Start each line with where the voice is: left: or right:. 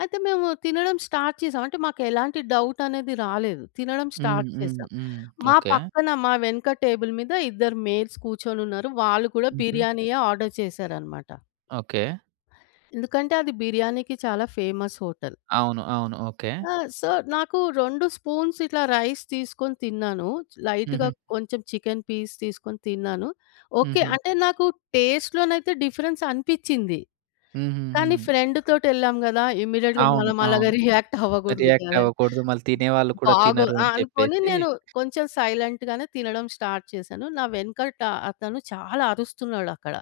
left: అయితే మేము తినడం స్టార్ట్ చేసాం. అంటే మాకు ఎలాంటి డౌట్ అనేది రాలేదు. తినడం
right: హ్మ్.
left: స్టార్ట్
right: హ్మ్.
left: చేసాం.
right: హ్మ్.
left: మా
right: ఓకే.
left: పక్కన, మా వెనక టేబుల్ మీద ఇద్దరు మేల్స్ కూర్చొనున్నారు. వాళ్ళు కూడా
right: హుహు.
left: బిర్యానీయే ఆర్డర్ చేసారనమాట.
right: ఓకే.
left: ఎందుకంటే, అది బిర్యానీకి చాలా ఫేమస్ హోటల్.
right: అవును. అవును. ఓకే.
left: ఆ! సో, నాకు 2 స్పూన్స్ ఇట్లా రైస్ తీసుకొని తిన్నాను. లైట్‌గా
right: హుహు.
left: కొంచెం చికెన్ పీస్ తీసుకొని తిన్నాను. ఓకే.
right: హుహు.
left: అంటే నాకు టేస్ట్‌లోనైతే డిఫరెన్స్ అనిపిచ్చింది. కానీ,
right: హుహుహు.
left: ఫ్రెండ్ తోటెళ్ళాం గదా! ఇమ్మీడియేట్‌గా
right: అవును.
left: మనం అలాగా
right: అవును.
left: రియాక్ట్ అవ్వగూడదు
right: రియాక్ట్
left: గదా!
right: అవ్వకూడదు. మళ్ళీ తినేవాళ్ళు కూడా
left: బాగో
right: తినరు
left: ఆ!
right: అని
left: అనుకోని
right: చెప్పేసి
left: నేను కొంచెం సైలెంట్‌గానే తినడం స్టార్ట్ చేశాను. నా వెనకట అతను చాలా అరుస్తున్నాడక్కడ.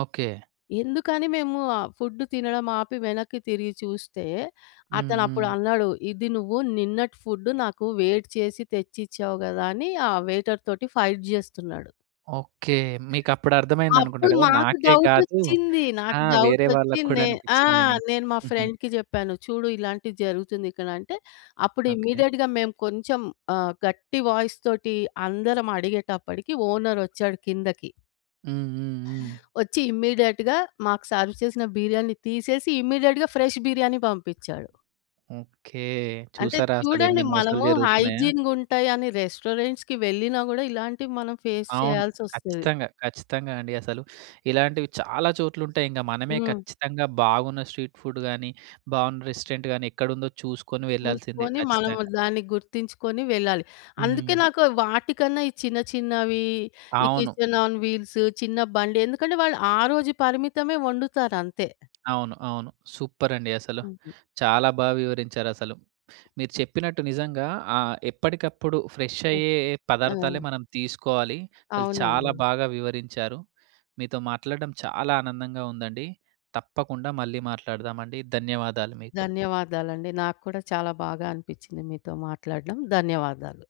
right: ఓకే.
left: ఎందుకని మేము ఆహ్, ఫుడ్ తినడం ఆపి వెనక్కి తిరిగి చూస్తే,
right: హ్మ్.
left: అతను అప్పుడు
right: హ్మ్.
left: అన్నాడు. ఇది నువ్వు నిన్నటి ఫుడ్ నాకు వేడి చేసి తెచ్చిచ్చావు గదా! అని ఆ వెయిటర్ తోటి ఫైట్ జేస్తున్నాడు.
right: ఓకే. మీకప్పుడు అర్థమైందనుకుంటా
left: అప్పుడు
right: గదా!
left: మాకు
right: నాకే కాదు
left: డౌటొచ్చింది.
right: ఆ!
left: నాకు డౌట్
right: వేరే
left: ఒచ్చి,
right: వాళ్ళకి కూడా
left: నే ఆ!
right: అనిపిచ్చిందని.
left: నేను మా
right: హుహు.
left: ఫ్రెండ్‌కి జెప్పాను. చూడు ఇలాంటిది జరుగుతుంది ఇక్కడంటే, అప్పుడు
right: ఓకే.
left: ఇమ్మీడియేట్‌గా మేము కొంచెం ఆహ్, గట్టి వాయిస్ తోటి అందరం అడిగేటప్పడికి, ఓనర్ ఒచ్చాడు కిందకి.
right: హ్మ్. హ్మ్. హ్మ్.
left: ఒచ్చి ఇమ్మీడియేట్‌గా మాకు సర్వ్ చేసిన బిర్యానీ తీసేసి ఇమ్మీడియేట్‌గా ఫ్రెష్ బిర్యానీ బంపిచ్చాడు.
right: ఓకే.
left: అంటే
right: చూసారా?
left: చూడండి
right: అసలెన్ని మోసాలు
left: మనము
right: జరుగుతున్నాయో?
left: హైజీన్‌గుంటాయి అని రెస్టారెంట్స్‌కి వెళ్ళినా గూడా, ఇలాంటివి మనం ఫేస్
right: అవును.
left: చేయాల్సొస్తది.
right: ఖచ్చితంగా. ఖచ్చితంగా అండి అసలు. ఇలాంటివి చాలా చోట్లుంటాయింగ, మనమే
left: హ్మ్.
right: ఖచ్చితంగా బాగున్న స్ట్రీట్ ఫుడ్ గాని, బాగున్న రెస్టారెంట్‌గాని ఎక్కడుందో చూసుకొని వెళ్ళాల్సిందే
left: చూసుకొని మనము
right: ఖచ్చితంగా.
left: దాన్ని గుర్తించుకొని వెళ్ళాలి. అందుకే
right: హ్మ్.
left: నాకు వాటికన్నా ఈ చిన్న చిన్నవి, ఈ
right: అవును.
left: కిచెన్ ఆన్ వీల్స్ చిన్న బండి. ఎందుకంటే, వాళ్ళు ఆ రోజు పరిమితమే వండుతారంతే.
right: అవును. అవును. సూపరండి అసలు.
left: హుహు.
right: చాలా బా వివరించారసలు. మీరు చెప్పినట్టు నిజంగా ఆహ్, ఎప్పటికప్పుడు ఫ్రెష్
left: ఆహ్,
right: అయ్యే పదార్థాలే
left: ఆ!
right: మనం తీసుకోవాలి. అసలు చాలా
left: అవునండి.
right: బాగా వివరించారు. మీతో మాట్లాడడం చాలా ఆనందంగా ఉందండి. తప్పకుండా మళ్ళీ మాట్లాడదామండి. ధన్యవాదాలు మీకు.
left: ధన్యవాదాలండి. నాకు కూడా చాలా బాగా అనిపిచ్చింది మీతో మాట్లాడడం. ధన్యవాదాలు.